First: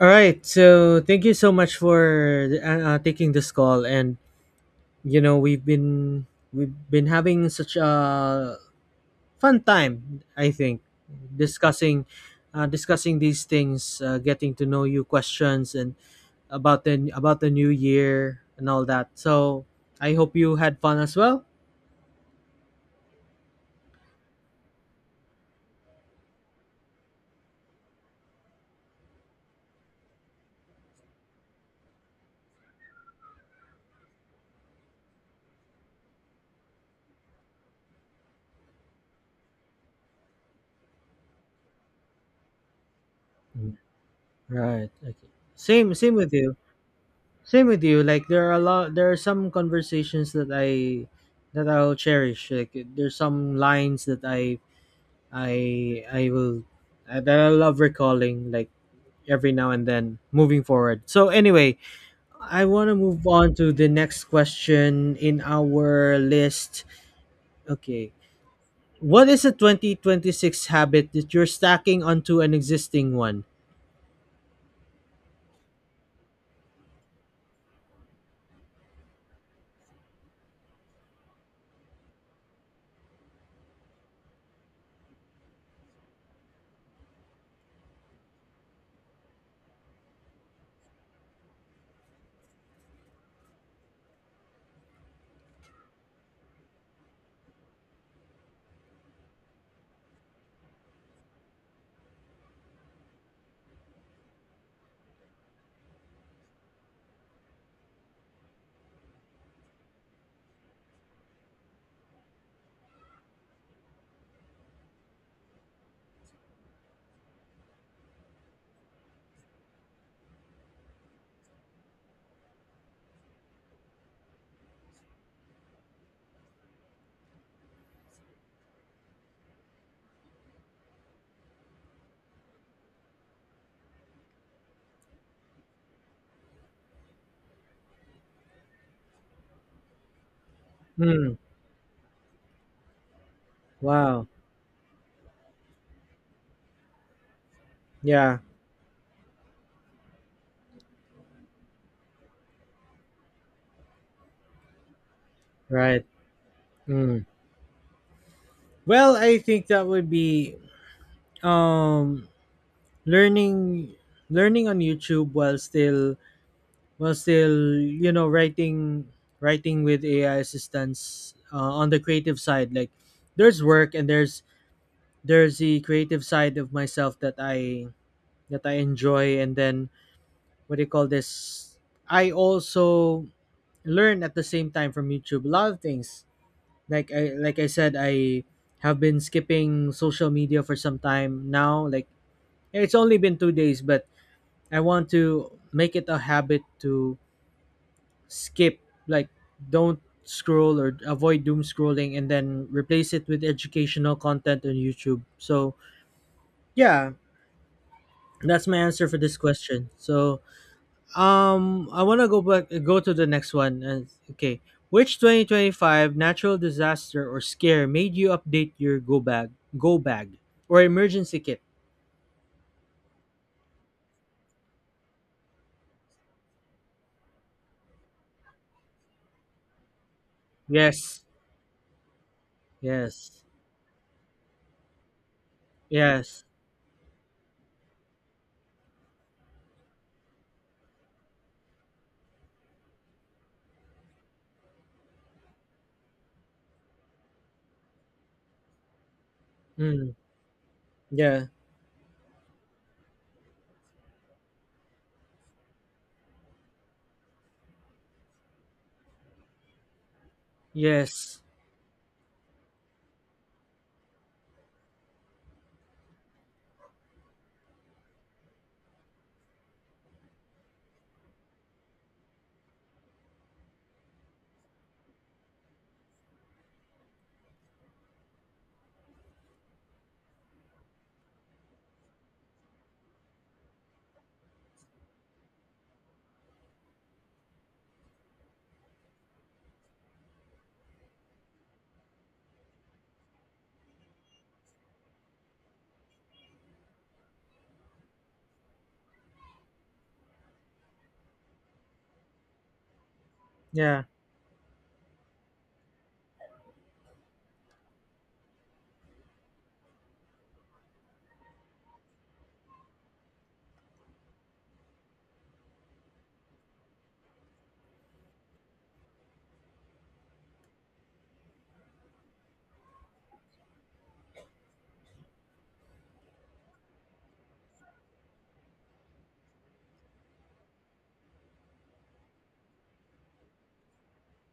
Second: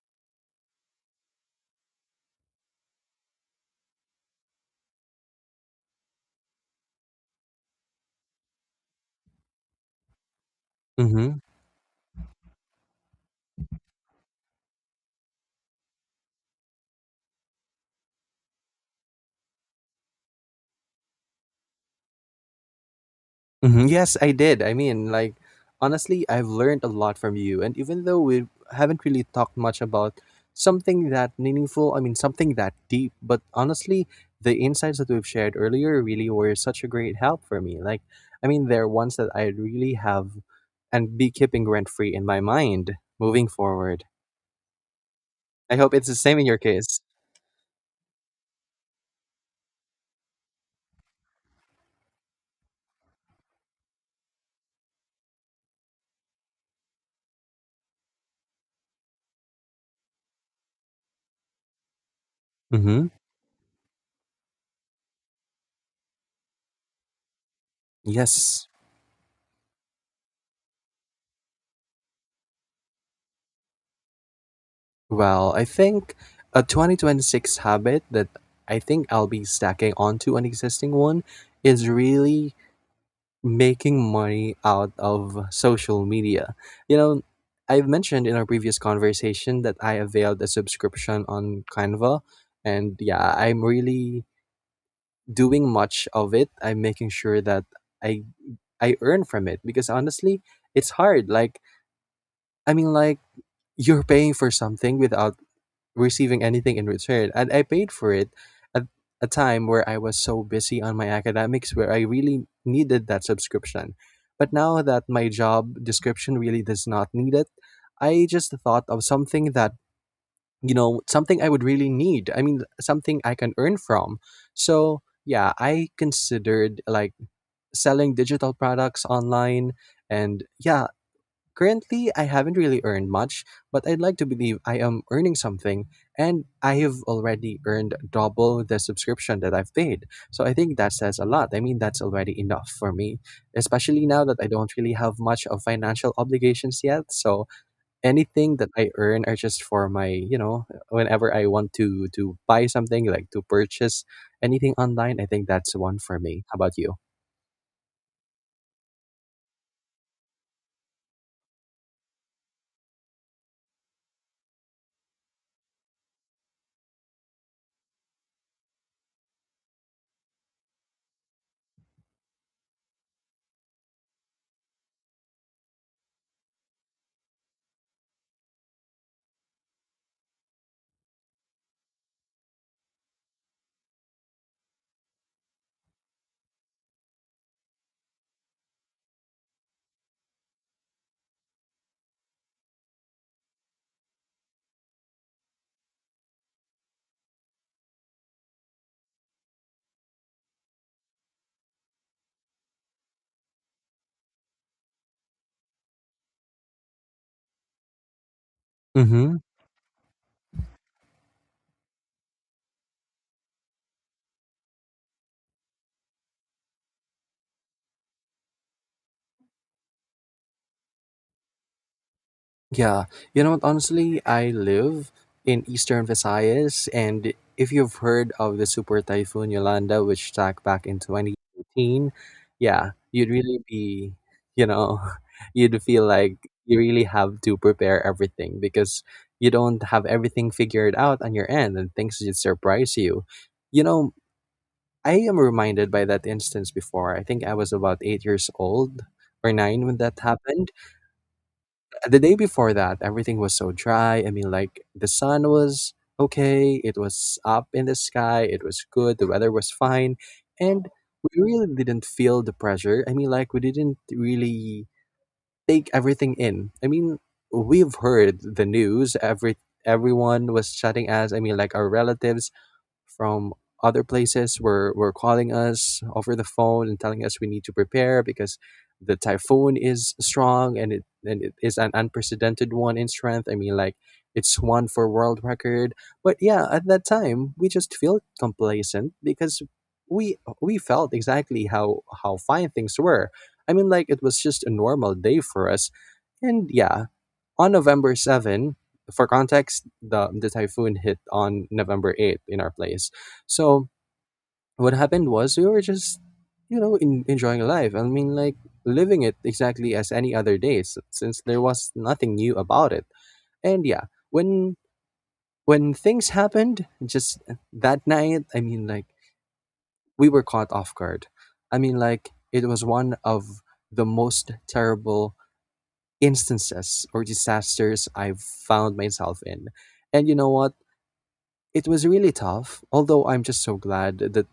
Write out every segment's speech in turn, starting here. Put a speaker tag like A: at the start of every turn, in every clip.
A: All right. So thank you so much for taking this call, and we've been having such a fun time. I think
B: Mhm,
A: discussing discussing these things, getting to know you, questions, and about the new year and all that. So I hope you had fun as well.
B: mhm, yes, I did. Honestly, I've learned a lot from you. And even though we haven't really talked much about something that meaningful, something that deep, but honestly, the insights that we've shared earlier really were such a great help for me. They're ones that I really have and be keeping rent free in my mind moving
A: Mm.
B: forward.
A: Right. Okay.
B: I hope
A: Same
B: it's the
A: same with
B: same in
A: you.
B: your case.
A: Same with you. Like there are a lot. There are some conversations that I'll cherish. Like there's some lines that I will that I love recalling. Like every now and then moving forward. So anyway, I want to
B: Mm-hmm.
A: move on to the next question in our list. Okay,
B: Yes.
A: what is a 2026 habit that you're stacking onto an existing one?
B: Well, I think a 2026 habit that I think I'll be stacking onto an existing one is really making money out of social media. You know, I've mentioned in our previous conversation that I availed a subscription on Canva, and yeah, I'm really doing much of it. I'm making sure that I I earn from it because honestly, it's hard. I mean, like you're paying for something without receiving anything in return. And I paid for it at a time where I was so busy on my academics where I really needed that subscription. But now that my job description really does not need it, I just thought of something that, something I would really need. I mean, something I can earn from. So, yeah, I considered like selling digital products online. And yeah, currently, I haven't really earned much, but I'd like to believe I am earning something, and I have already earned double the subscription that I've paid. So I think that says a
A: Hmm.
B: lot. I mean, that's already enough for me, especially now
A: Wow.
B: that I don't really have much of financial obligations yet. So
A: Yeah.
B: anything that I earn are just for my, whenever I want to buy something, like to purchase anything online, I think that's one
A: Right.
B: for me. How about you?
A: Mm. Well, I think that would be um learning learning on YouTube while still writing, writing with AI assistance, on the creative side. Like there's work and there's the creative side of myself that I enjoy. And then what do you call this? I also learn at the same time from YouTube a lot of things. Like I like I said I have been skipping social media for some time now. Like it's only been 2 days, but I want to make it a habit to skip, like, don't scroll or avoid doom scrolling and then replace it with educational content on YouTube. So, yeah, that's my answer for this
B: Mm-hmm.
A: question. So, I want to go to the next one. And okay, which 2025 natural disaster or scare made you update your go bag, or emergency kit?
B: Yeah, you know what? Honestly, I live in eastern Visayas, and if you've heard of the super typhoon Yolanda, which struck back in
A: Yes,
B: 2018, yeah, you'd
A: yes,
B: really be, you know, you'd feel like
A: yes,
B: you really have to prepare everything because you don't have everything figured out on your end, and things just surprise you. You know, I am reminded by that instance before. I think I was about 8 years old or nine when
A: mm,
B: that happened.
A: yeah,
B: The day before that, everything was so dry. The sun was okay, it was up in the sky, it was good, the weather was fine, and
A: yes,
B: we really didn't feel the pressure. We didn't really take everything in. I mean, we've heard the news, everyone was chatting us. Our relatives from other places were calling us over the phone and telling us we need to prepare because the typhoon is strong and it is an unprecedented one in strength. It's one for world record. But yeah, at that time we just feel complacent because we felt exactly how fine things were. It was just a normal day for us. And yeah, on November 7, for context, the typhoon hit on November 8th in our place. So
A: yeah.
B: what happened was we were just, enjoying life. Living it exactly as any other day, since there was nothing new about it. And yeah, when things happened, just that night, we were caught off guard. It was one of the most terrible instances or disasters I've found myself in. And you know what? It was really tough, although I'm just so glad that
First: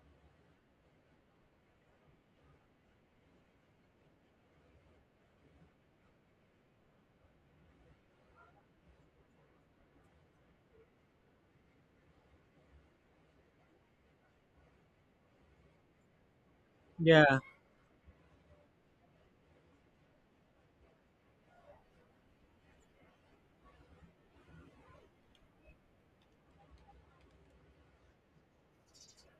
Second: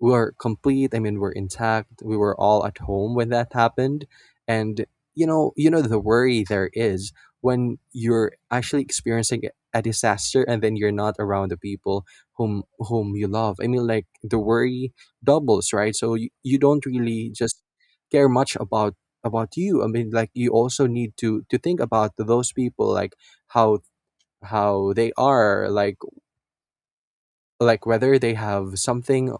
B: we were complete. I mean, we're intact. We were all at home when that happened, and you know the worry there is when you're actually experiencing a disaster and then you're not around the people whom you love. The worry doubles, right? So you don't really
A: Yeah.
B: just care much about you. You also need to think about those people, like how how they are like whether they have something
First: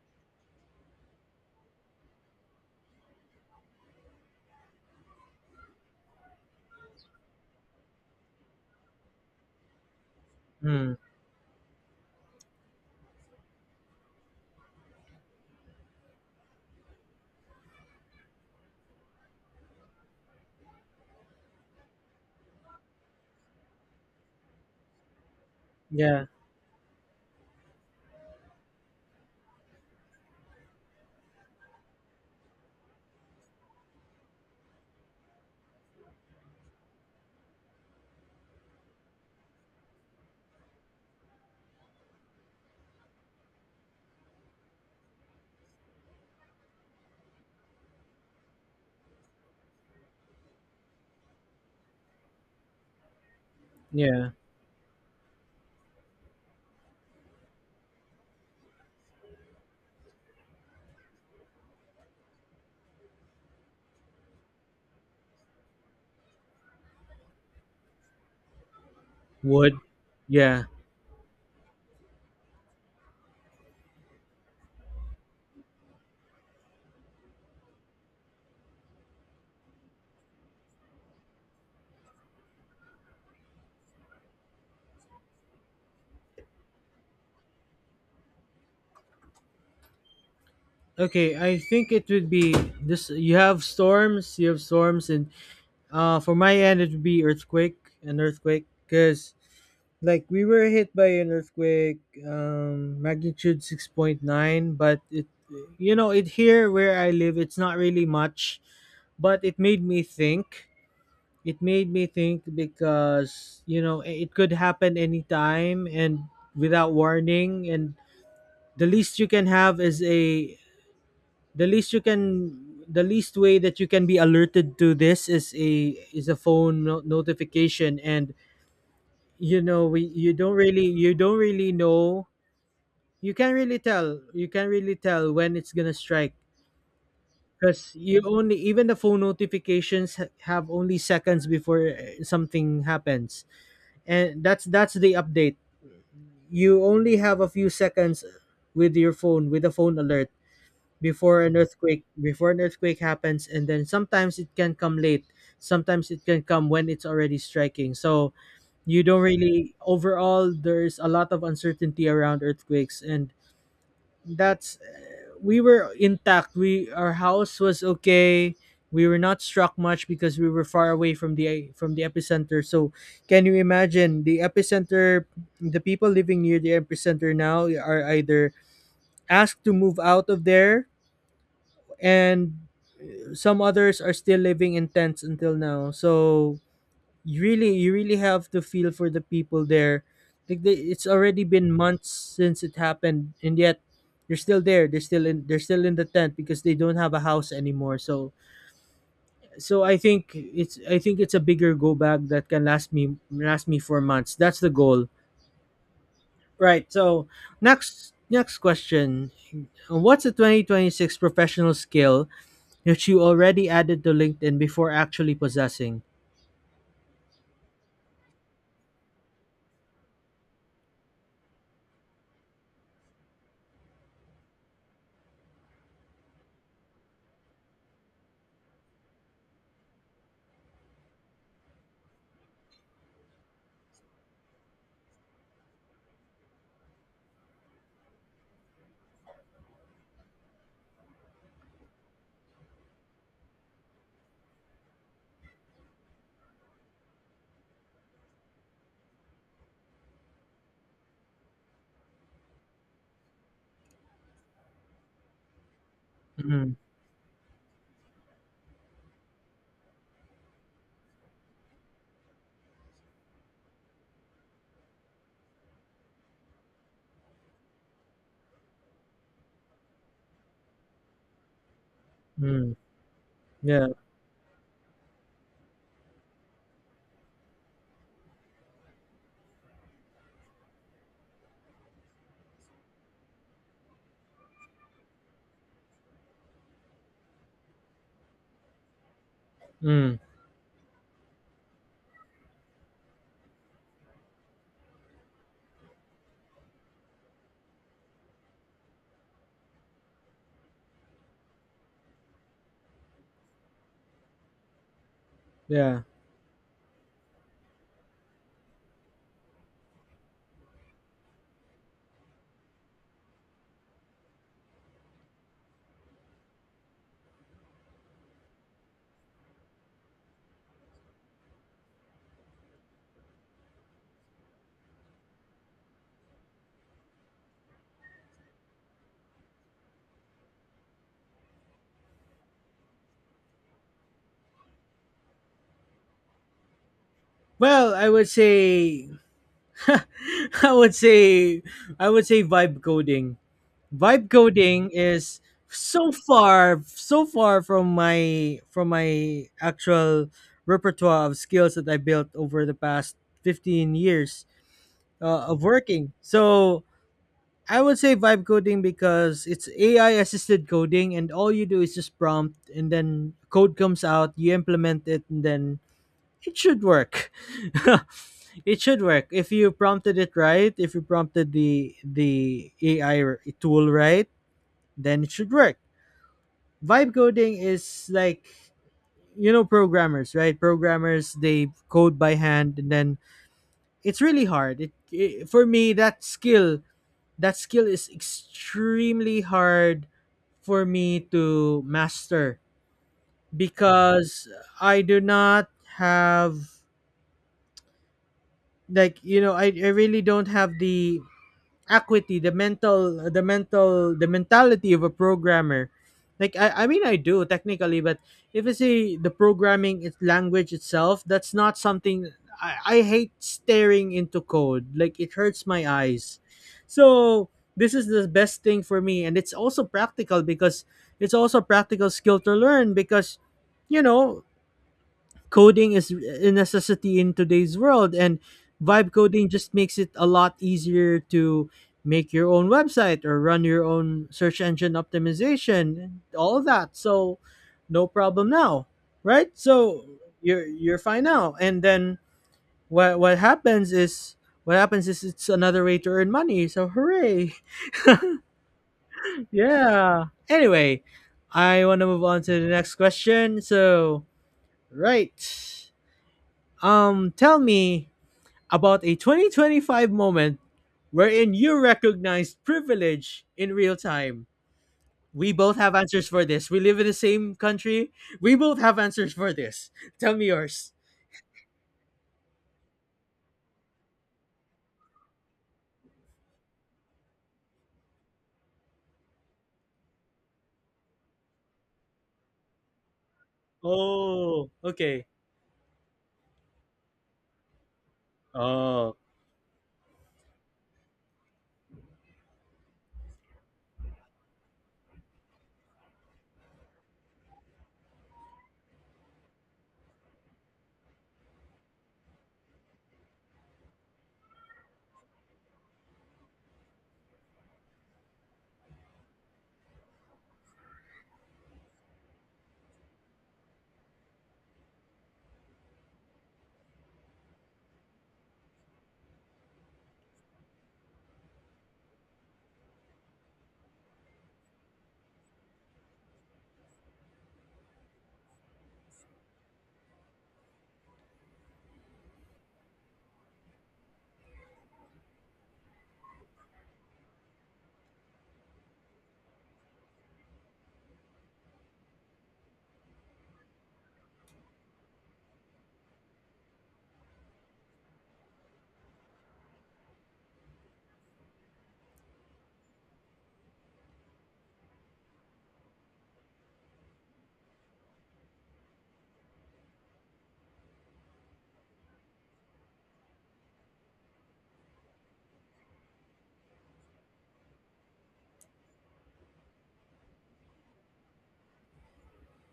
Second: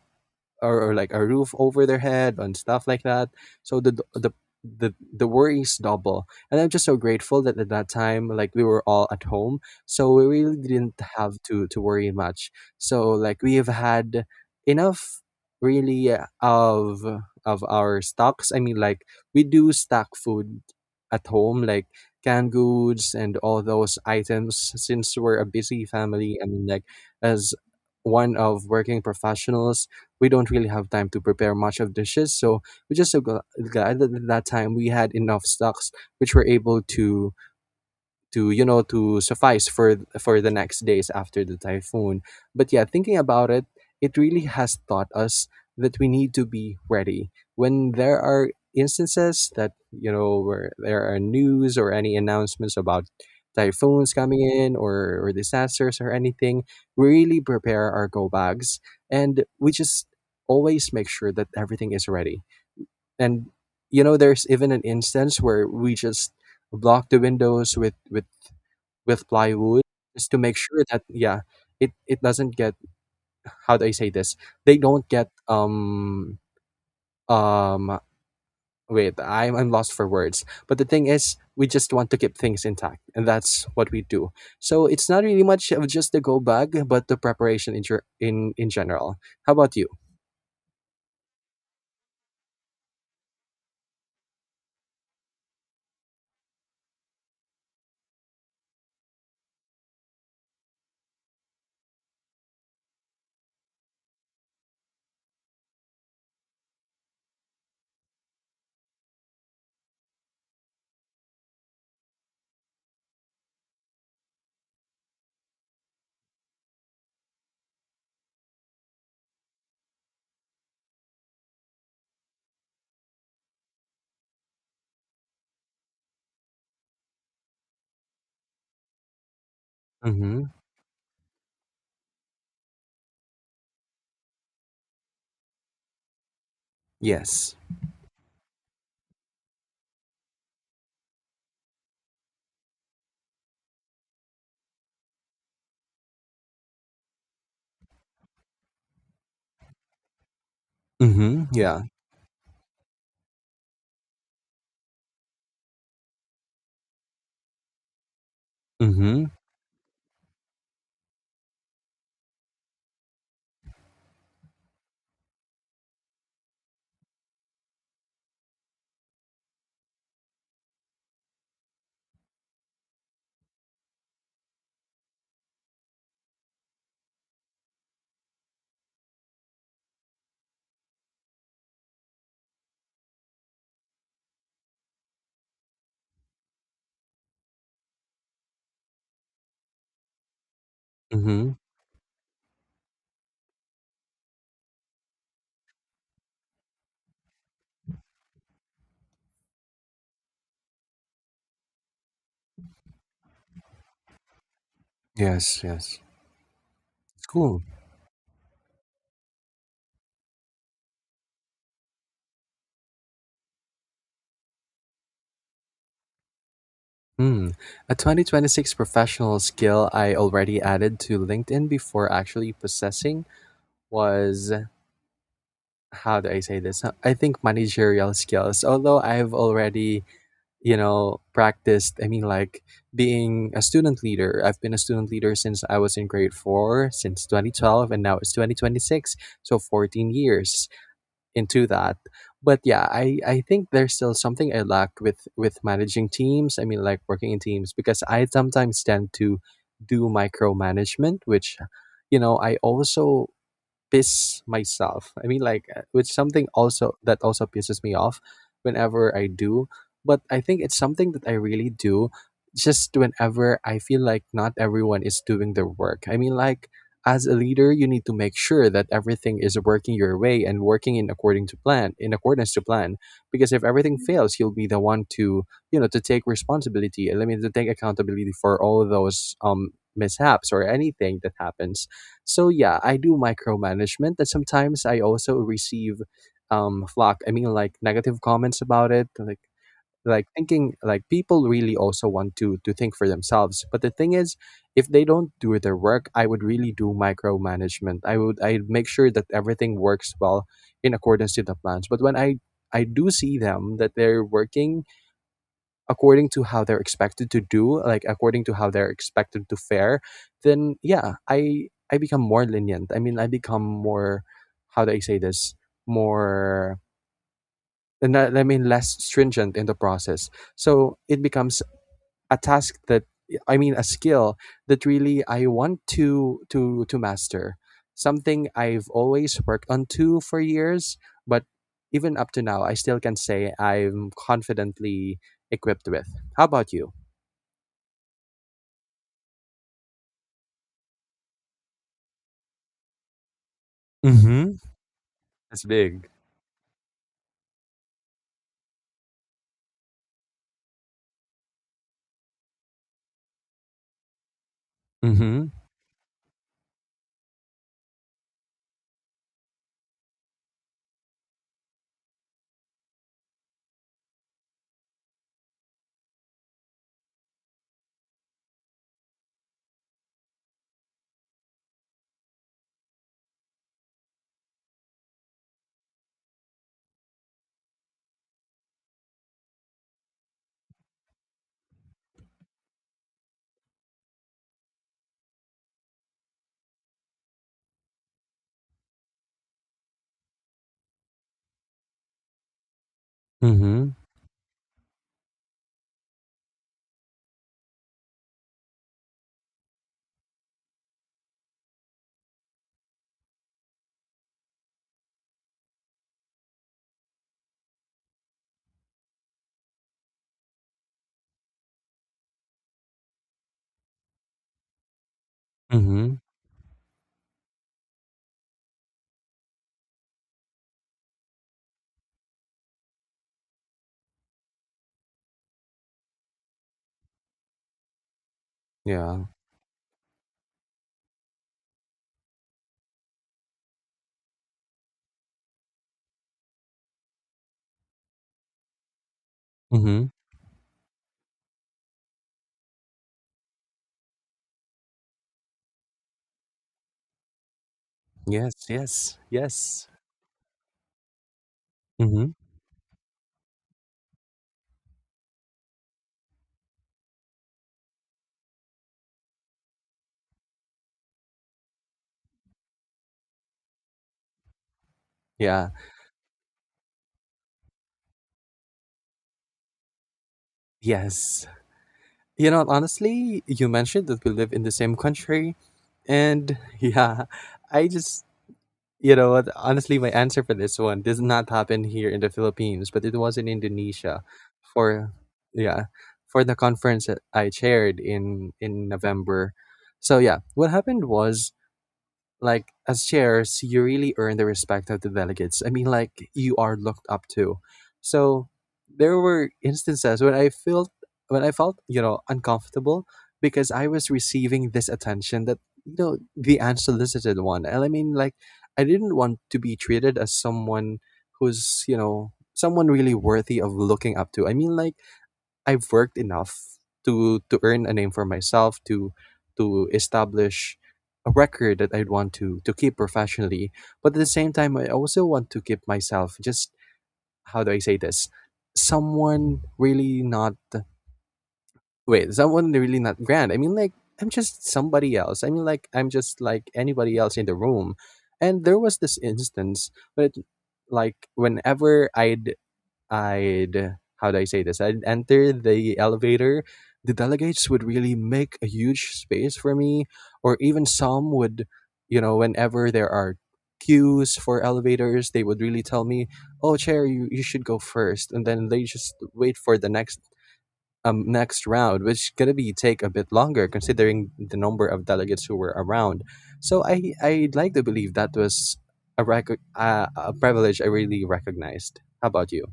B: or like a roof over their head and stuff like that. So the worries double. And I'm just so grateful that at that time, like we were all at home, so we really
A: Mm.
B: didn't have to worry much. So like we have had enough really of our stocks. We do stock food at home, like canned goods and all those items. Since we're a busy
A: Yeah.
B: family, as one of working professionals we don't really have time to prepare much of dishes. So we're just so glad that at that time we had enough stocks, which were able to you know to suffice for the next days after the typhoon. But yeah, thinking about it, it really has taught us that we need to be ready when there are instances that you know where there are news or any announcements about typhoons
A: Yeah.
B: coming in or disasters or anything. We really prepare our go bags and we just always make sure that everything is ready. And you know, there's even an instance where we just block the windows with
A: Wood.
B: plywood just to make
A: Yeah.
B: sure that yeah it doesn't get, how do I say this? They don't get um wait, I'm lost for words, but the thing is we just want to keep things intact, and that's what we do. So it's not really much of just the go bag, but the preparation in ger- in general. How about you?
A: Okay, I think it would be this. You have storms, you have storms, and for my end it would be an earthquake, cuz like we were hit by an earthquake, magnitude 6.9. But it, you know, it, here where I live, it's not really much, but it made me think, it made me think, because you know it could happen anytime and without warning. And the least you can have is a the least you can the least way that you can be alerted to this is a phone notification. And you know, we
B: Mhm.
A: you don't really know, you can't really tell, you can't really tell when it's gonna strike.
B: Yes.
A: Because you only, even the phone notifications have only seconds before something happens. And that's the update. You only have a few seconds with your phone with a phone alert before
B: Mhm.
A: an
B: Yeah.
A: earthquake, happens. And then sometimes it can come late, sometimes it can come when it's already striking. So you don't
B: Mhm.
A: really, overall there's a lot of uncertainty around earthquakes. And we were intact, we our house was okay. We were not struck much because we were far away from the epicenter. So can you imagine the epicenter? The people living near the epicenter now are either asked to move out of there, and some others are still living in tents until now. So you really, you really have to feel for the people there. Like they, it's already
B: Mhm.
A: been months since it happened, and yet they're still there, they're still in the tent because they don't have a house anymore. So so I think it's, I think it's a bigger go bag that can last me, for months. That's the goal.
B: Yes, yes.
A: Right, so
B: It's cool.
A: next, next question. What's a 2026 professional skill that you already added to LinkedIn before actually possessing?
B: Hmm. A 2026 professional skill I already added to LinkedIn before actually possessing was, how do I say this? I think managerial skills. Although I've already, you know, practiced, being a student leader. I've been a student leader since I was in grade four, since 2012, and now it's 2026. So 14 years into that. But yeah, I think there's still something I lack with managing teams. Working in teams because I sometimes tend to do micromanagement, which you know I also piss myself. With something
A: Mm,
B: also that also pisses me off whenever I do. But I think it's something that I really do just whenever I feel like not everyone is doing their work. As a leader, you need to make sure that everything is working your way and working in according to plan, in accordance to
A: mm,
B: plan. Because if
A: yeah,
B: everything fails, you'll be the one to, you know, to take responsibility. I mean, to take accountability for all those mishaps or anything that happens. So yeah, I do micromanagement, and sometimes I also receive flock. Negative comments about it,
A: mm,
B: thinking like people really also want to think for themselves. But the thing is, if they don't do their work, I would really do micromanagement. I make sure that everything works well in accordance to the plans. But when I do see them that they're working
A: yeah.
B: according to how they're expected to do, like according to how they're expected to fare, then yeah, I become more lenient. I mean, I become more, how do I say this? More, and I mean less stringent in the process. So it becomes a task that, I mean, a skill that really I want to master. Something I've always worked on to for years, but even up to now, I still can say I'm confidently equipped with. How about you?
A: Well, I would say, I would say, I would say vibe coding. Vibe
B: Mhm.
A: coding is
B: That's big.
A: so far, so far from my actual repertoire of skills that I built over the past 15 years
B: Mhm.
A: of working. So I would say vibe coding because it's AI assisted coding, and all you do is just prompt and then code comes out, you implement it, and then it should work. It should work if you prompted it right, if you prompted the AI tool right, then it should work. Vibe coding is like, you know, programmers, right? Programmers, they code by hand, and then it's really hard. It For me, that skill, is extremely hard for me to master
B: Mhm.
A: because I do not have, like, you know, I really don't have the equity the mental the mentality of a programmer. Like I mean I do technically, but if you see the programming language itself, that's not something I hate staring into code, like it hurts my
B: Mhm.
A: eyes. So this is the best thing for me, and it's also practical because it's also a practical skill to learn because, you know, coding is a necessity in today's world, and vibe
B: Yeah.
A: coding just makes it a lot easier to make your own website or run your own search engine optimization, all that. So no problem now, right? So
B: Mhm.
A: you're fine now. And then what what happens is what happens is it's another way to earn money, so hooray.
B: Yes, yes, yes.
A: Yeah, anyway, I want to move
B: Mhm.
A: on to the next question. So right, tell me about a 2025 moment wherein you recognized privilege in real time. We
B: Yeah.
A: both have answers for this. We live in the same country. We both have answers for this. Tell me yours.
B: Yes. You know, honestly, you mentioned that we live in the same country. And yeah, I just, you know what, honestly, my answer for this one does not happen here in the Philippines, but it was in Indonesia
A: Oh,
B: for,
A: okay.
B: yeah, for the conference that I chaired in
A: Oh.
B: November. So yeah, what happened was, like, as chairs you really earn the respect of the delegates. You are looked up to. So there were instances when I felt, you know, uncomfortable because I was receiving this attention that, you know, the unsolicited one. And I didn't want to be treated as someone who's, you know, someone really worthy of looking up to. I've worked enough to earn a name for myself, to establish a record that I'd want to keep professionally. But at the same time, I also want to keep myself just, how do I say this? Someone really not, wait, someone really not grand. I'm just somebody else. I'm just like anybody else in the room. And there was this instance, but like whenever I'd how do I say this? I'd enter the elevator. The delegates would really make a huge space for me, or even some would, whenever there are queues for elevators, they would really tell me, "Oh, chair, you should go first," and then they just wait for the next next round, which is gonna be take a bit longer considering the number of delegates who were around. So I'd like to believe that was a privilege I really recognized. How about you?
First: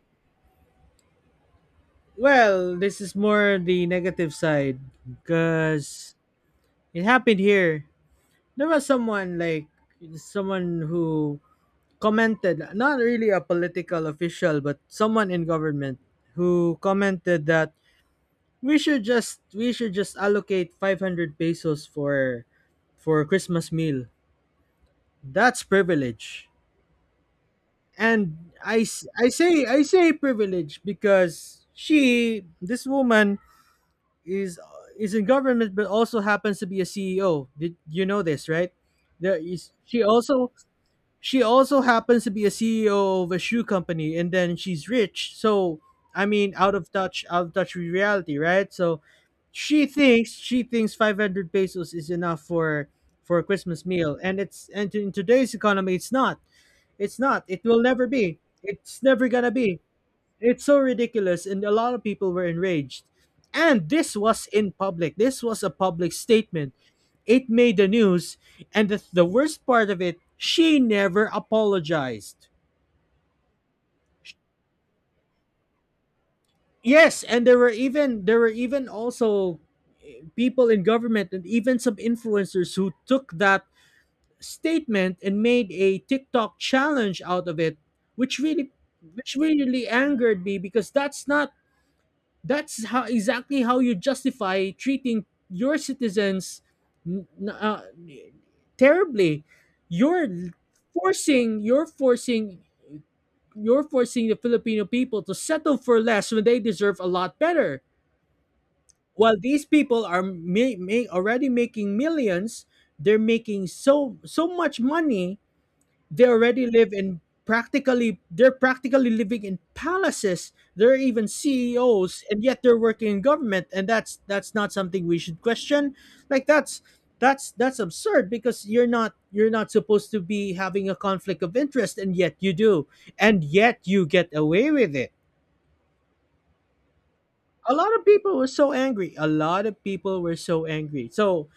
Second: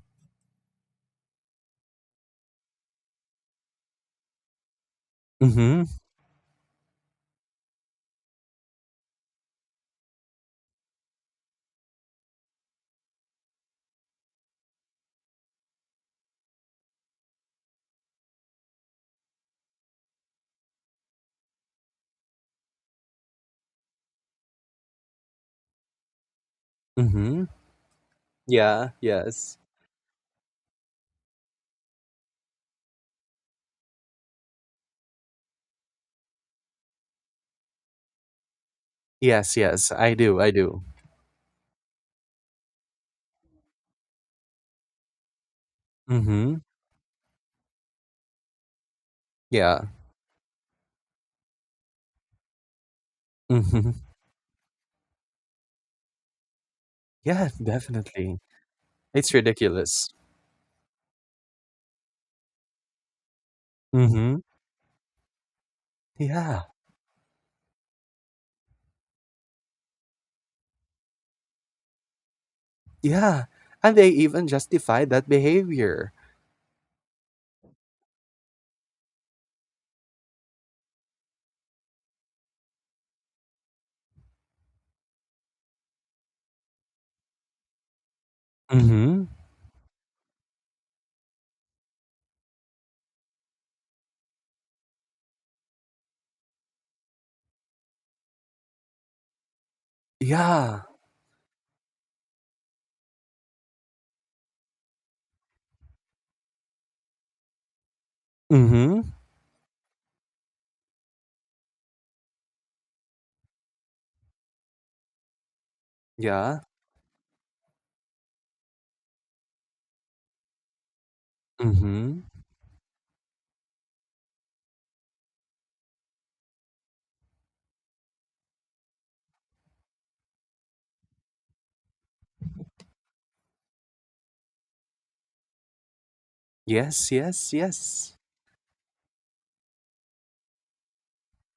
A: Well, this is more the negative side
B: Mm-hmm.
A: because it happened here. There was someone like someone who commented, not really a political official, but someone in government, who commented that we should just, we should just allocate 500 pesos for Christmas meal. That's privilege.
B: Mhm.
A: And
B: Yeah,
A: I
B: yes.
A: say, I say privilege because she, this woman is is in government but also happens to be a CEO. Did you know this, right? There
B: Yes,
A: is
B: yes.
A: she
B: I do,
A: also,
B: I do.
A: she also happens to be a CEO of a shoe company, and then she's rich. So I mean,
B: Mhm.
A: out of touch, out of touch with reality, right? So
B: Yeah.
A: she thinks 500 pesos is enough for a Christmas
B: Mhm.
A: meal. And it's, and in today's economy, it's not. It's not.
B: Yeah,
A: It will never be.
B: definitely.
A: It's never
B: It's
A: going to be.
B: ridiculous.
A: It's so ridiculous, and a lot of people were enraged. And this
B: Mhm.
A: was in public, this was a public
B: Yeah.
A: statement, it made the news. And the worst part of it, she never apologized.
B: Yeah. And they even justify that behavior.
A: Yes, and there were even, also people in government and even some influencers who took that statement and made a TikTok challenge out of it, which really,
B: Mhm.
A: which really angered me because that's not, that's how, exactly how you justify treating your citizens n- uh, terribly. You're
B: Yeah.
A: forcing, you're forcing, you're forcing the Filipino people to settle for less when they deserve a lot better.
B: Mhm.
A: While these people are already making millions, they're making so, so much money. They
B: Yeah.
A: already live in practically, they're practically living in palaces. They're even CEOs,
B: Mhm.
A: and yet they're working in government, and that's not something we should question. Like that's, that's absurd because you're not, you're not supposed to be having a conflict of interest, and yet you do, and yet you get away with it.
B: Yes, yes,
A: A lot of
B: yes.
A: people were so angry, a lot of people were so angry. So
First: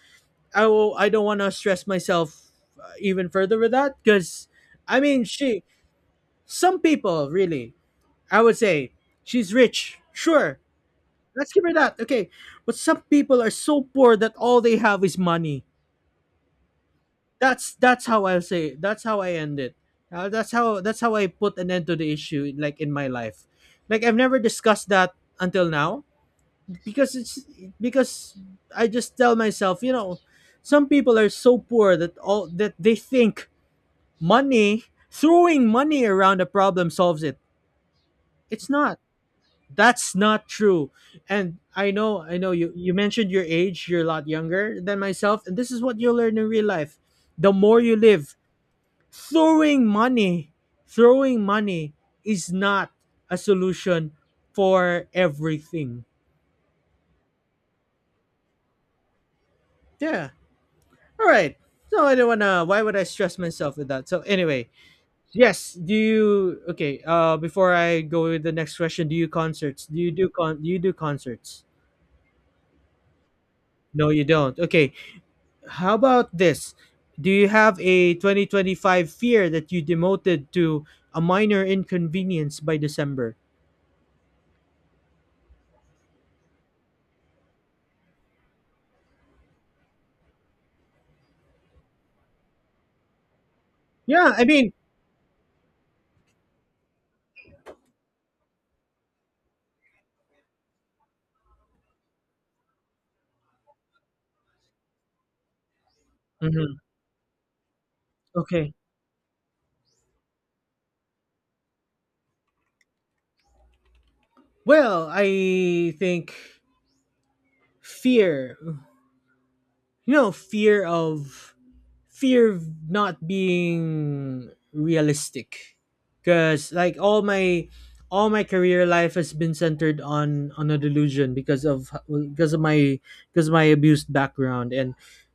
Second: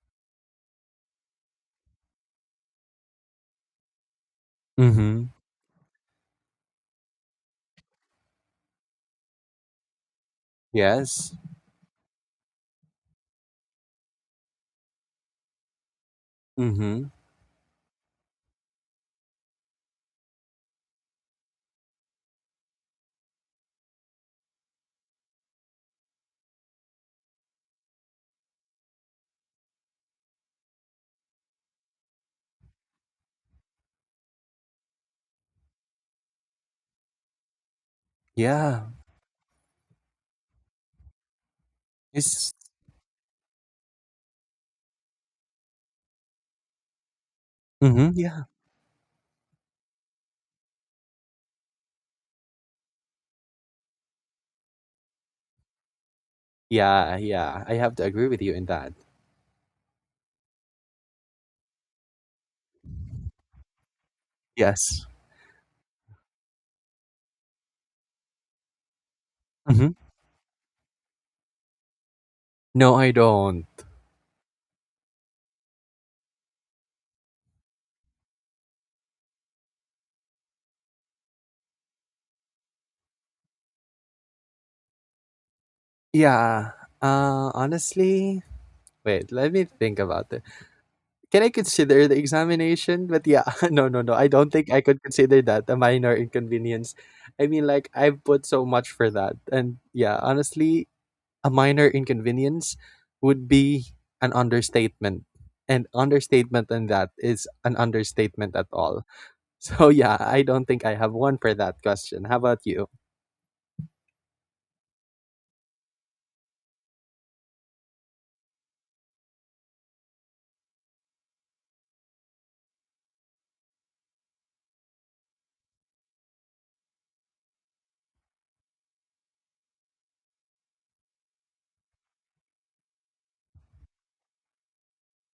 A: I will, I don't want to stress myself, even further with that because I mean
B: Mhm.
A: she some people, really, I would say, she's rich. Sure,
B: Yes.
A: let's give her that. Okay, but some people are so poor that all they have is money.
B: Mhm.
A: That's how I'll say. That's how I end it. That's how, that's how I put an end to the issue. Like in my life, like I've never discussed that until now, because it's, because I just tell myself, you know, some people are so poor that all that they think, money, throwing money around a problem solves it. It's
B: Yeah.
A: not. That's not true. And I know
B: It's.
A: you mentioned your age, you're a lot younger than myself, and this is what you'll learn in real life. The more you
B: Mhm.
A: live,
B: Yeah.
A: throwing money, throwing money is not a solution for everything.
B: Yeah, yeah. I have to agree with you in that.
A: Yeah. All right. So I don't wanna, why would I stress myself with that? So anyway,
B: Yes.
A: yes, do you okay, before I go with the next question,
B: Mhm.
A: Do you do concerts?
B: No, I don't.
A: No, you don't. Okay. How about this? Do you have a 2025 fear that you demoted to a minor inconvenience by December?
B: Yeah. Honestly, wait, let me think about it. Can I consider the examination? But yeah, no, no, no. I
A: Yeah, I
B: don't think
A: mean,
B: I could consider that a minor inconvenience. I mean, like, I've put so much for that. And yeah, honestly, a minor inconvenience would be an understatement. And understatement
A: mhm,
B: in that is an understatement at
A: okay.
B: all. So yeah, I don't think I have one for that question. How about you?
A: Well, I think fear, you know, fear of fear of not being realistic because like all my career life has been centered on a delusion because of because of my because of my abused background. And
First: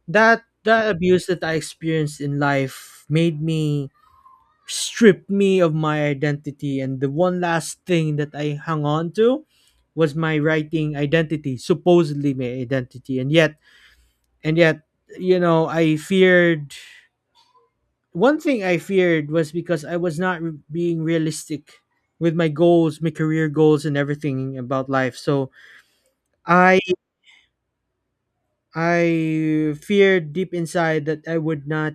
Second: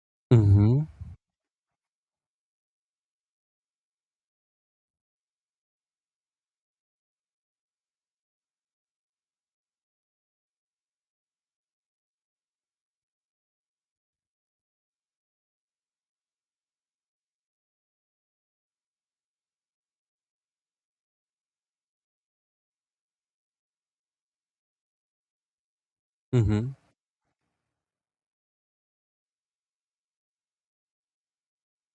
A: that
B: Mm-hmm.
A: that abuse that I experienced in life made me stripped me of my identity, and the one last thing that I hung on to was my writing identity, supposedly my identity. And yet and yet I feared one thing. I feared was because I was not re- being realistic with my goals, my career goals, and everything about life. So
B: Mm-hmm.
A: I I feared deep inside that I would not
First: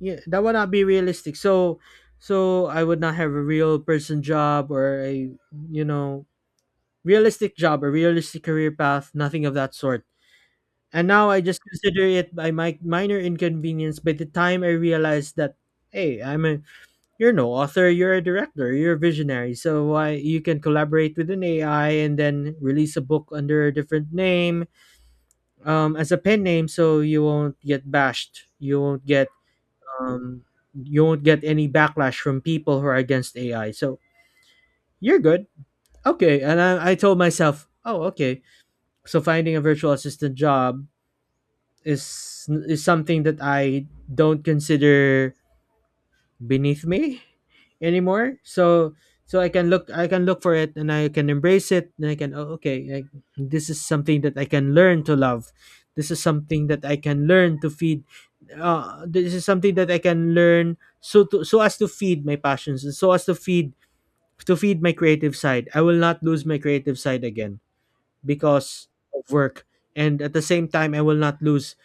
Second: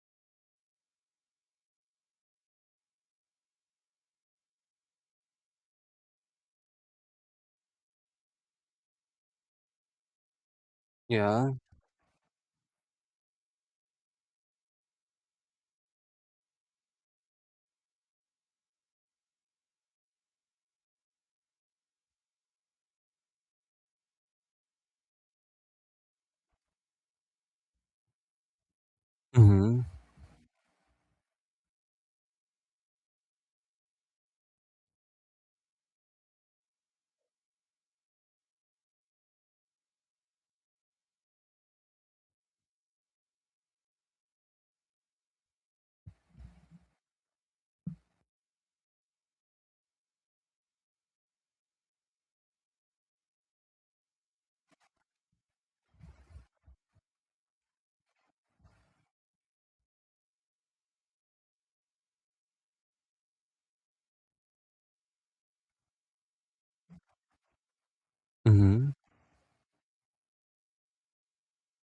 A: yeah, that would not be realistic. So I would not have a real person job or a you know realistic job, a realistic career path, nothing of that sort. And now I
B: Yeah.
A: just consider it by my minor inconvenience by the time I realized that hey, I'm a you're no author, you're a director, you're a visionary. So why, you can collaborate with an ai and then release a book under a different name, as a pen name, so you won't get bashed,
B: Mm-hmm.
A: um, you won't get any backlash from people who are against ai. So you're good. Okay. And I told myself, oh okay, so finding a virtual assistant job is something that I don't consider beneath me anymore. So I can look, I can look for it, and I can embrace it, and I can, oh, okay. This is something that I can learn to love. This is something that I can learn to feed. Uh, this is something that I can learn, so to, so as to feed my passions, and so as to feed, to feed my creative side. I will not lose my creative side again because
B: Mm-hmm.
A: of work, and at the same time I will not lose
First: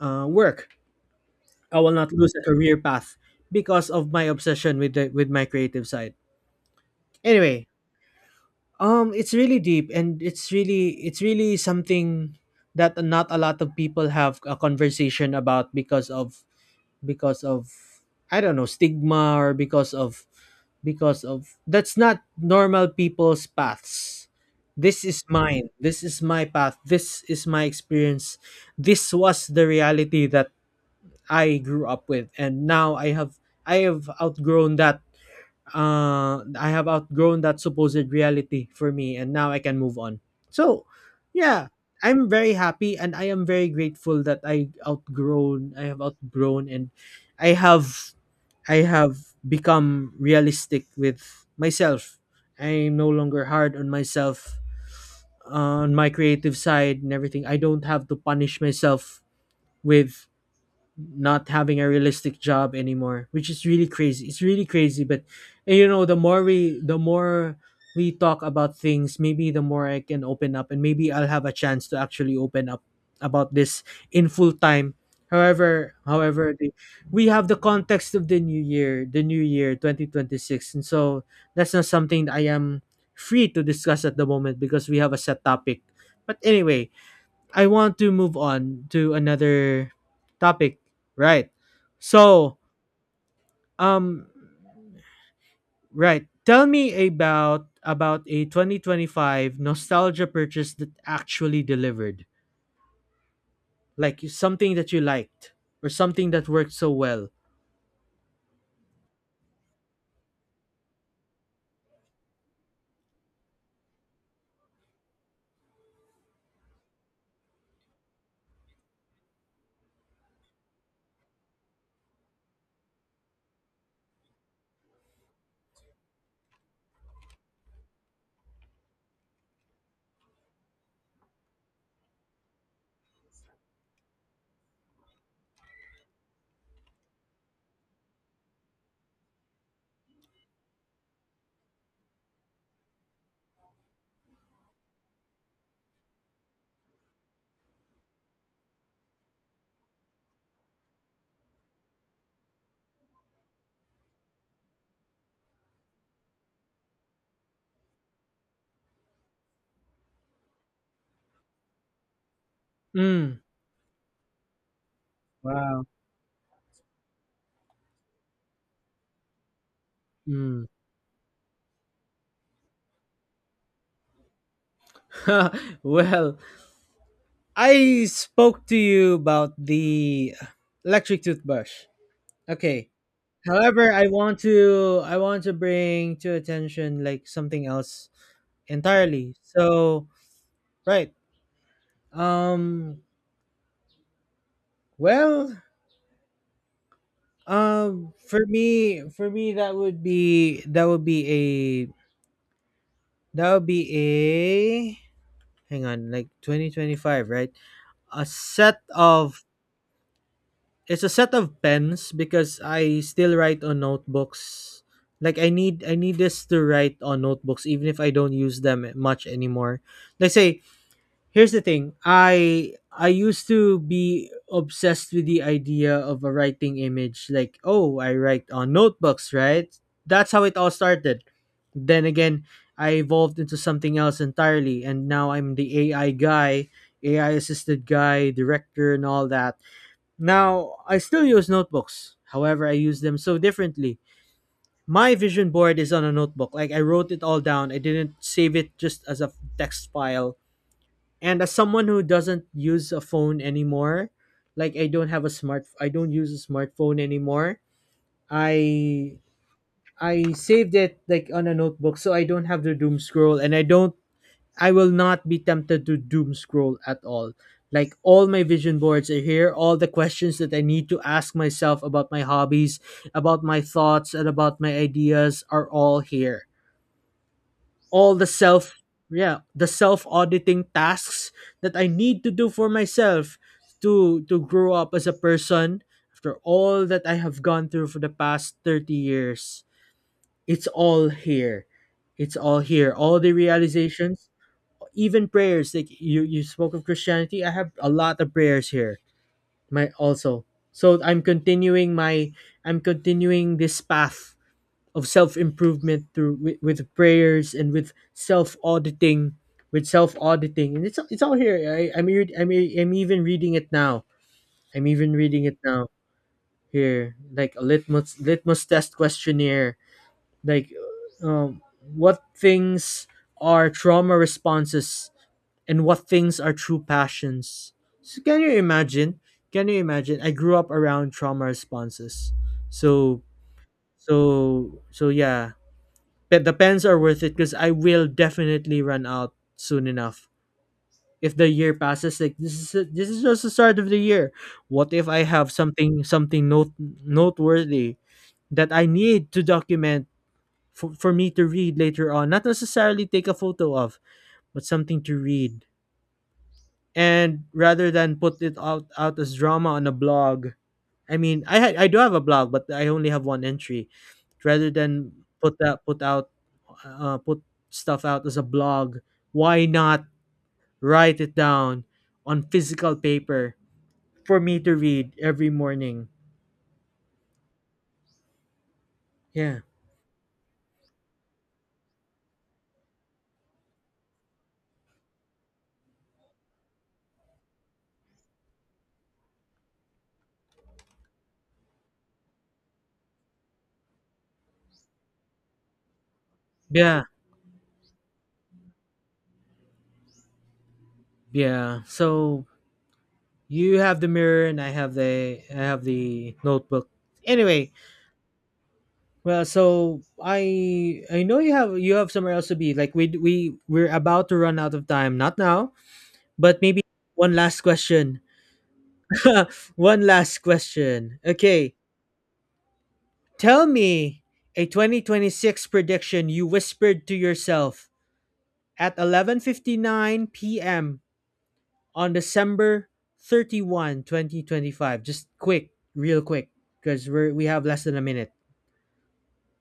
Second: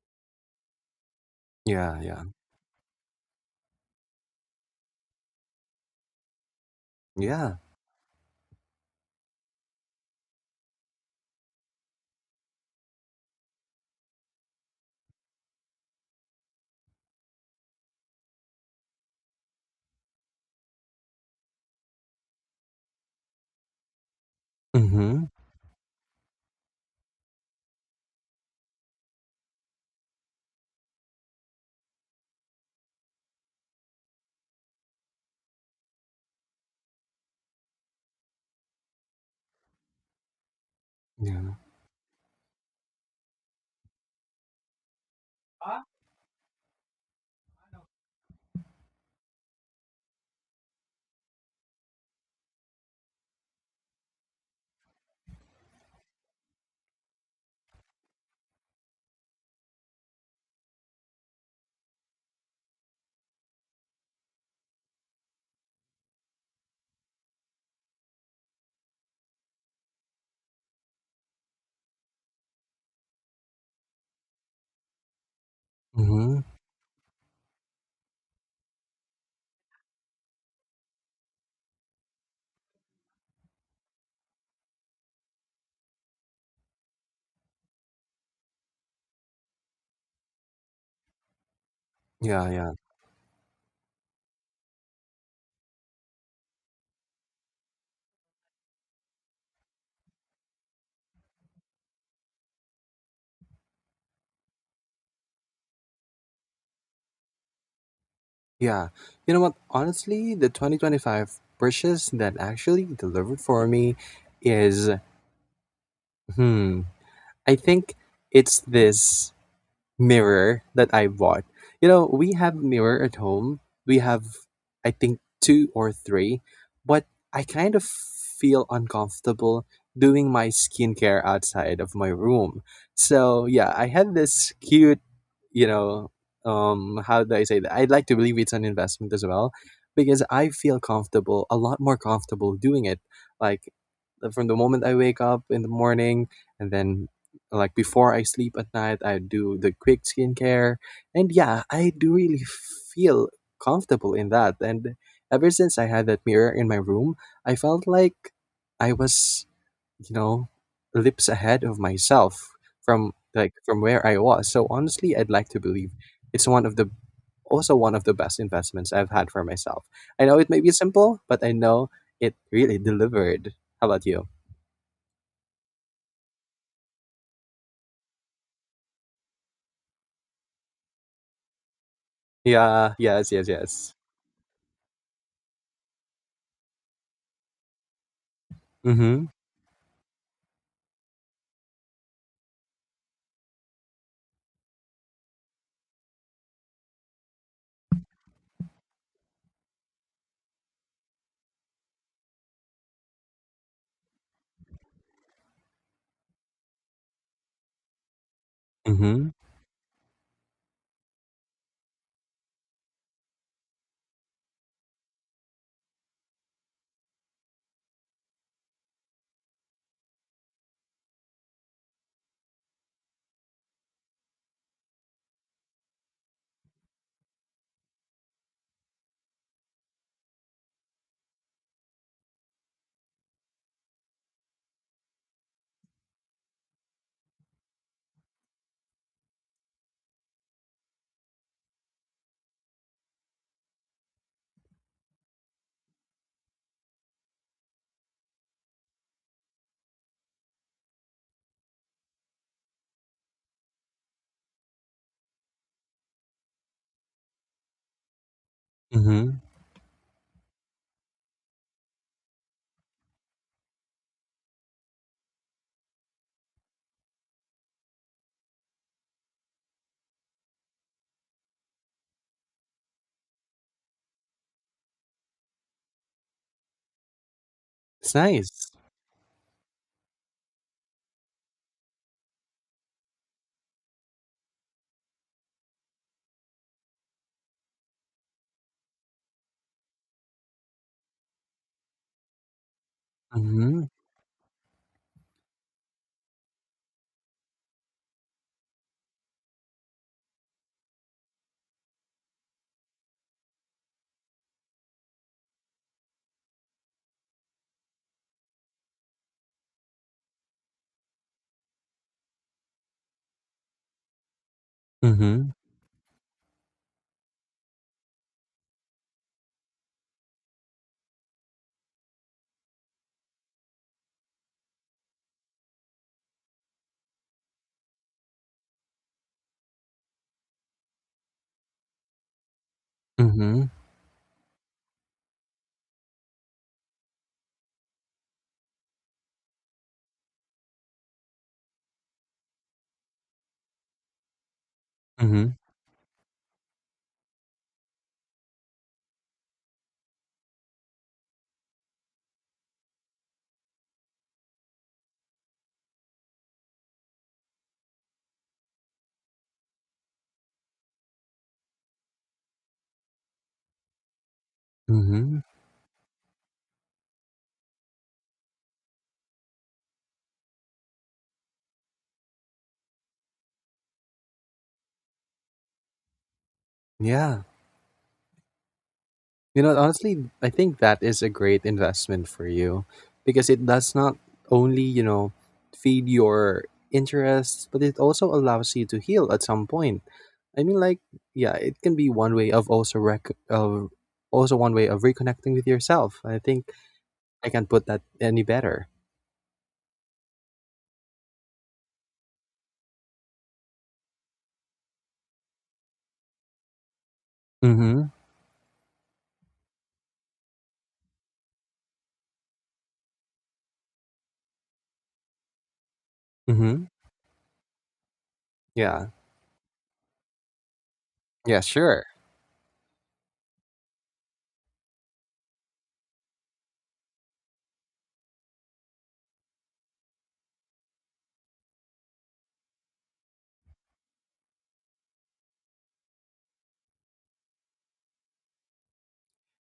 A: work. I will
B: Yeah,
A: not
B: yeah.
A: lose a career path because of my obsession with the with my creative side.
B: Yeah.
A: Anyway, it's really deep, and it's really, it's really something that not a lot of people have a conversation about, because of because of I don't know, stigma, or because of that's not normal people's paths. This is
B: Mhm.
A: mine. This is my path. This is my experience. This was the reality that I grew up with, and now I have outgrown that. I have outgrown that supposed reality for me, and now I can move on. So,
B: Yeah.
A: yeah, I'm very happy, and I am very grateful that I outgrown. I have outgrown, and I have I have become realistic with myself. I'm no longer hard on myself, on my creative side, and everything. I don't have to punish myself with not having a realistic job anymore, which is really crazy, it's really crazy. But and you know, the more we talk about things, maybe the more I can open up, and maybe I'll have a chance to actually open up about this in full time.
B: Mhm.
A: However, we have the context of the new year, the new year 2026, and so that's not something that I am free to discuss at the moment because we have a set topic. But anyway, I want to move on to another topic. Right.
B: Yeah,
A: So,
B: yeah.
A: um right, tell me about a 2025 nostalgia purchase that actually delivered. Like something that you liked or something that worked so well.
B: Yeah. You know what? Honestly, the 2025 purchase that actually delivered for me is hmm, I think it's this mirror that I bought. You know, we have mirror at home. We have I think two or three, but I kind of feel uncomfortable doing my skincare outside of my room. So, yeah, I had this cute, you know, how do I say that? I'd like to believe it's an investment as well because I feel comfortable, a lot more comfortable doing it like from the moment I wake up in the morning and then like before I sleep at night, I do the quick skincare. And yeah, I do really feel comfortable in that. And ever since I had that mirror in my room, I felt like I was, you know, lips ahead of myself from
A: Mm.
B: like from where I was. So honestly, I'd like to
A: Wow.
B: believe it's one of the also one of the best investments I've had for myself. I know it may
A: Mm.
B: be simple, but I know it really delivered. How about you?
A: Well, I spoke to you about the electric toothbrush. Okay.
B: Yeah, yes, yes,
A: However,
B: yes.
A: I want to bring to attention like something else
B: Mm-hmm.
A: entirely. So right. Um well for me that would be that would be a hang on, like 2025, right, a set
B: Mm-hmm.
A: of, it's a set of pens, because I still write on notebooks. Like I need this to write on notebooks, even if I don't use them much anymore. Let's say, here's the thing. I used to be obsessed with the idea of a writing image, like, oh, I write on notebooks, right? That's how it all started. Then again, I evolved into something else entirely, and now I'm the AI guy, AI assisted guy, director and all that. Now, I still use notebooks. However, I use them so differently. My vision board is on a notebook. Like I wrote it all down. I didn't save it just as a text file. And as someone who doesn't use a phone anymore, like i don't use a smartphone anymore, i
B: Mhm.
A: I saved it like on a notebook, so I don't have to doom scroll, and i will not be tempted to doom scroll at all. Like all my vision boards are here, all the questions that I need to ask myself about my hobbies, about my thoughts, and about my ideas, are all here. All
B: It's
A: the
B: nice.
A: self, yeah, the self auditing tasks that I need to do for myself to grow up as a person after all that I have gone through for the past 30 years, it's all here. It's all here, all the
B: Mhm.
A: realizations, even prayers. Like you spoke of christianity. I have a lot of prayers here, my also. So I'm continuing this path of self improvement through with prayers and with self auditing, and it's all here. I, I'm re- I'm re- I'm even reading it now. I'm even reading
B: Mhm.
A: it now here, like a litmus test questionnaire. Like, um, what things are trauma responses and what things are true passions? So can you imagine? Can you imagine? I grew up around trauma responses. So
B: Mhm.
A: yeah, but the pens are worth it because I will definitely run out soon enough. If the year passes, like this is just the start of the year. What if I have
B: Mhm.
A: something note noteworthy that I need to document for me to read later on? Not necessarily take a photo of, but something to read. And rather than put it out as drama on a blog, I mean, I do have a blog, but I only have one entry. Rather than
B: Mhm.
A: put out put stuff out as a blog, why not write it down on physical paper for me to read every morning?
B: Yeah.
A: Yeah.
B: You know, honestly, I think that is a great investment for you because it does not only, feed your interests, but it also allows you to heal at some point. I mean, like, yeah, it can be one way of also one way of reconnecting with yourself. I think
A: Yeah.
B: I can't put that any better.
A: Yeah. So you have the mirror and I have the notebook. Anyway,
B: Mhm.
A: well, so I know you have somewhere else to be. Like we're about to run out of time. Not now, but maybe
B: Mhm.
A: one last question.
B: Yeah.
A: One last question.
B: Yeah,
A: Okay.
B: sure.
A: Tell me a 2026 prediction you whispered to yourself at 11:59 p.m. on December 31, 2025. Just quick, real quick, because we have less than a minute.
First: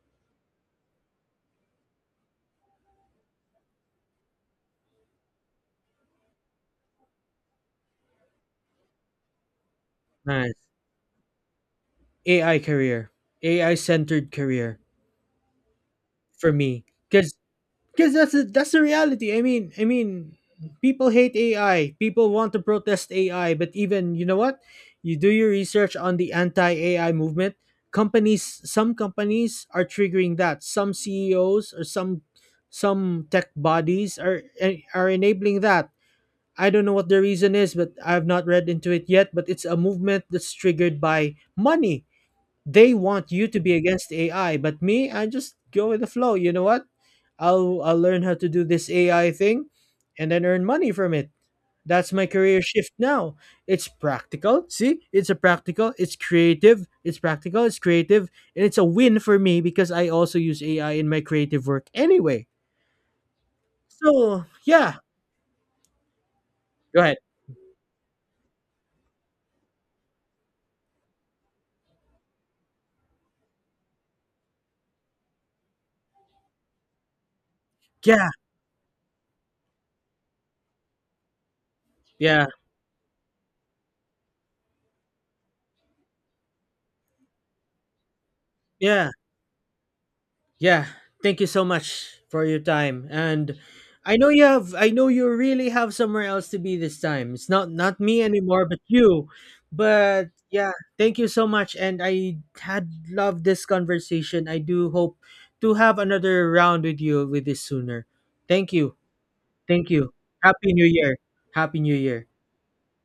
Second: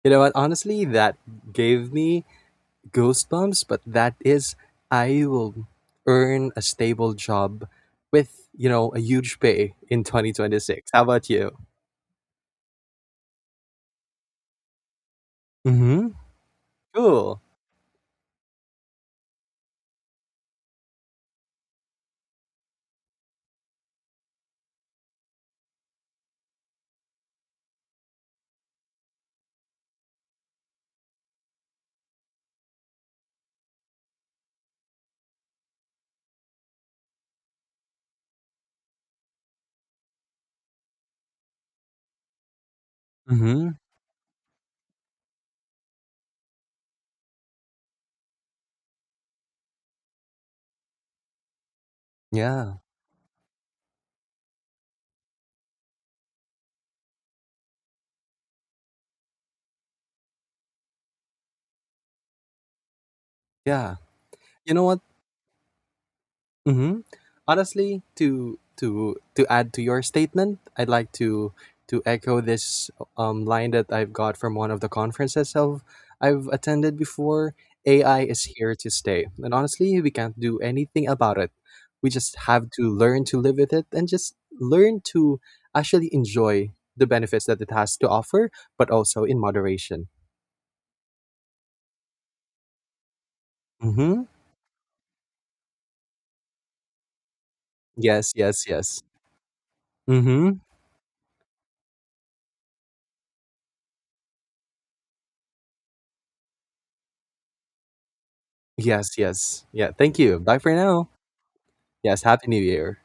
B: You know what? Honestly, that gave me Ghost goosebumps, but that is I will earn a stable job with, a huge pay in
A: Nice.
B: 2026. How about you?
A: AI career. AI centered career
B: Mm-hmm.
A: for me cuz
B: Cool.
A: because that's that's the reality. I mean, people hate AI. People want to protest AI, but even, you know what? You do your research on the anti-AI movement. Companies, some companies are triggering that. Some CEOs or some tech bodies are enabling that. I don't know what the reason is, but I've not read into it yet. But it's a movement that's triggered by money. They want you to
B: Mm-hmm.
A: be against AI, but me, I just go with the flow. You know what? I'll learn how to do this AI thing and then earn money from it. That's my career
B: Yeah.
A: shift now. It's practical. See? It's a practical, it's creative, it's practical, it's creative, and it's a win for me because I also use AI in my creative work anyway.
B: Yeah.
A: So,
B: You know
A: yeah.
B: what?
A: Go
B: Hmm.
A: ahead.
B: Honestly, to add to your statement, I'd like to echo this line that I've got from one of the conferences I've attended before. AI
A: Yeah.
B: is here to stay, and honestly, we can't do anything about it. We
A: Yeah.
B: just have to learn to live with it and just learn to actually enjoy the benefits that it has to offer, but
A: Yeah.
B: also in moderation.
A: Yeah, thank you so much for your time. And
B: Mm-hmm.
A: I know you really have somewhere else to be this time. It's not me
B: Yes, yes,
A: anymore, but
B: yes.
A: you. But
B: Mm-hmm.
A: yeah, thank you so much, and I had loved this conversation. I do hope to have another round with you with this sooner. Thank you.
B: Yes, yes.
A: Thank
B: Yeah.
A: you.
B: Thank you. Bye
A: Happy
B: for
A: New
B: now.
A: Year. Happy New
B: Yes.
A: Year.
B: Happy New Year.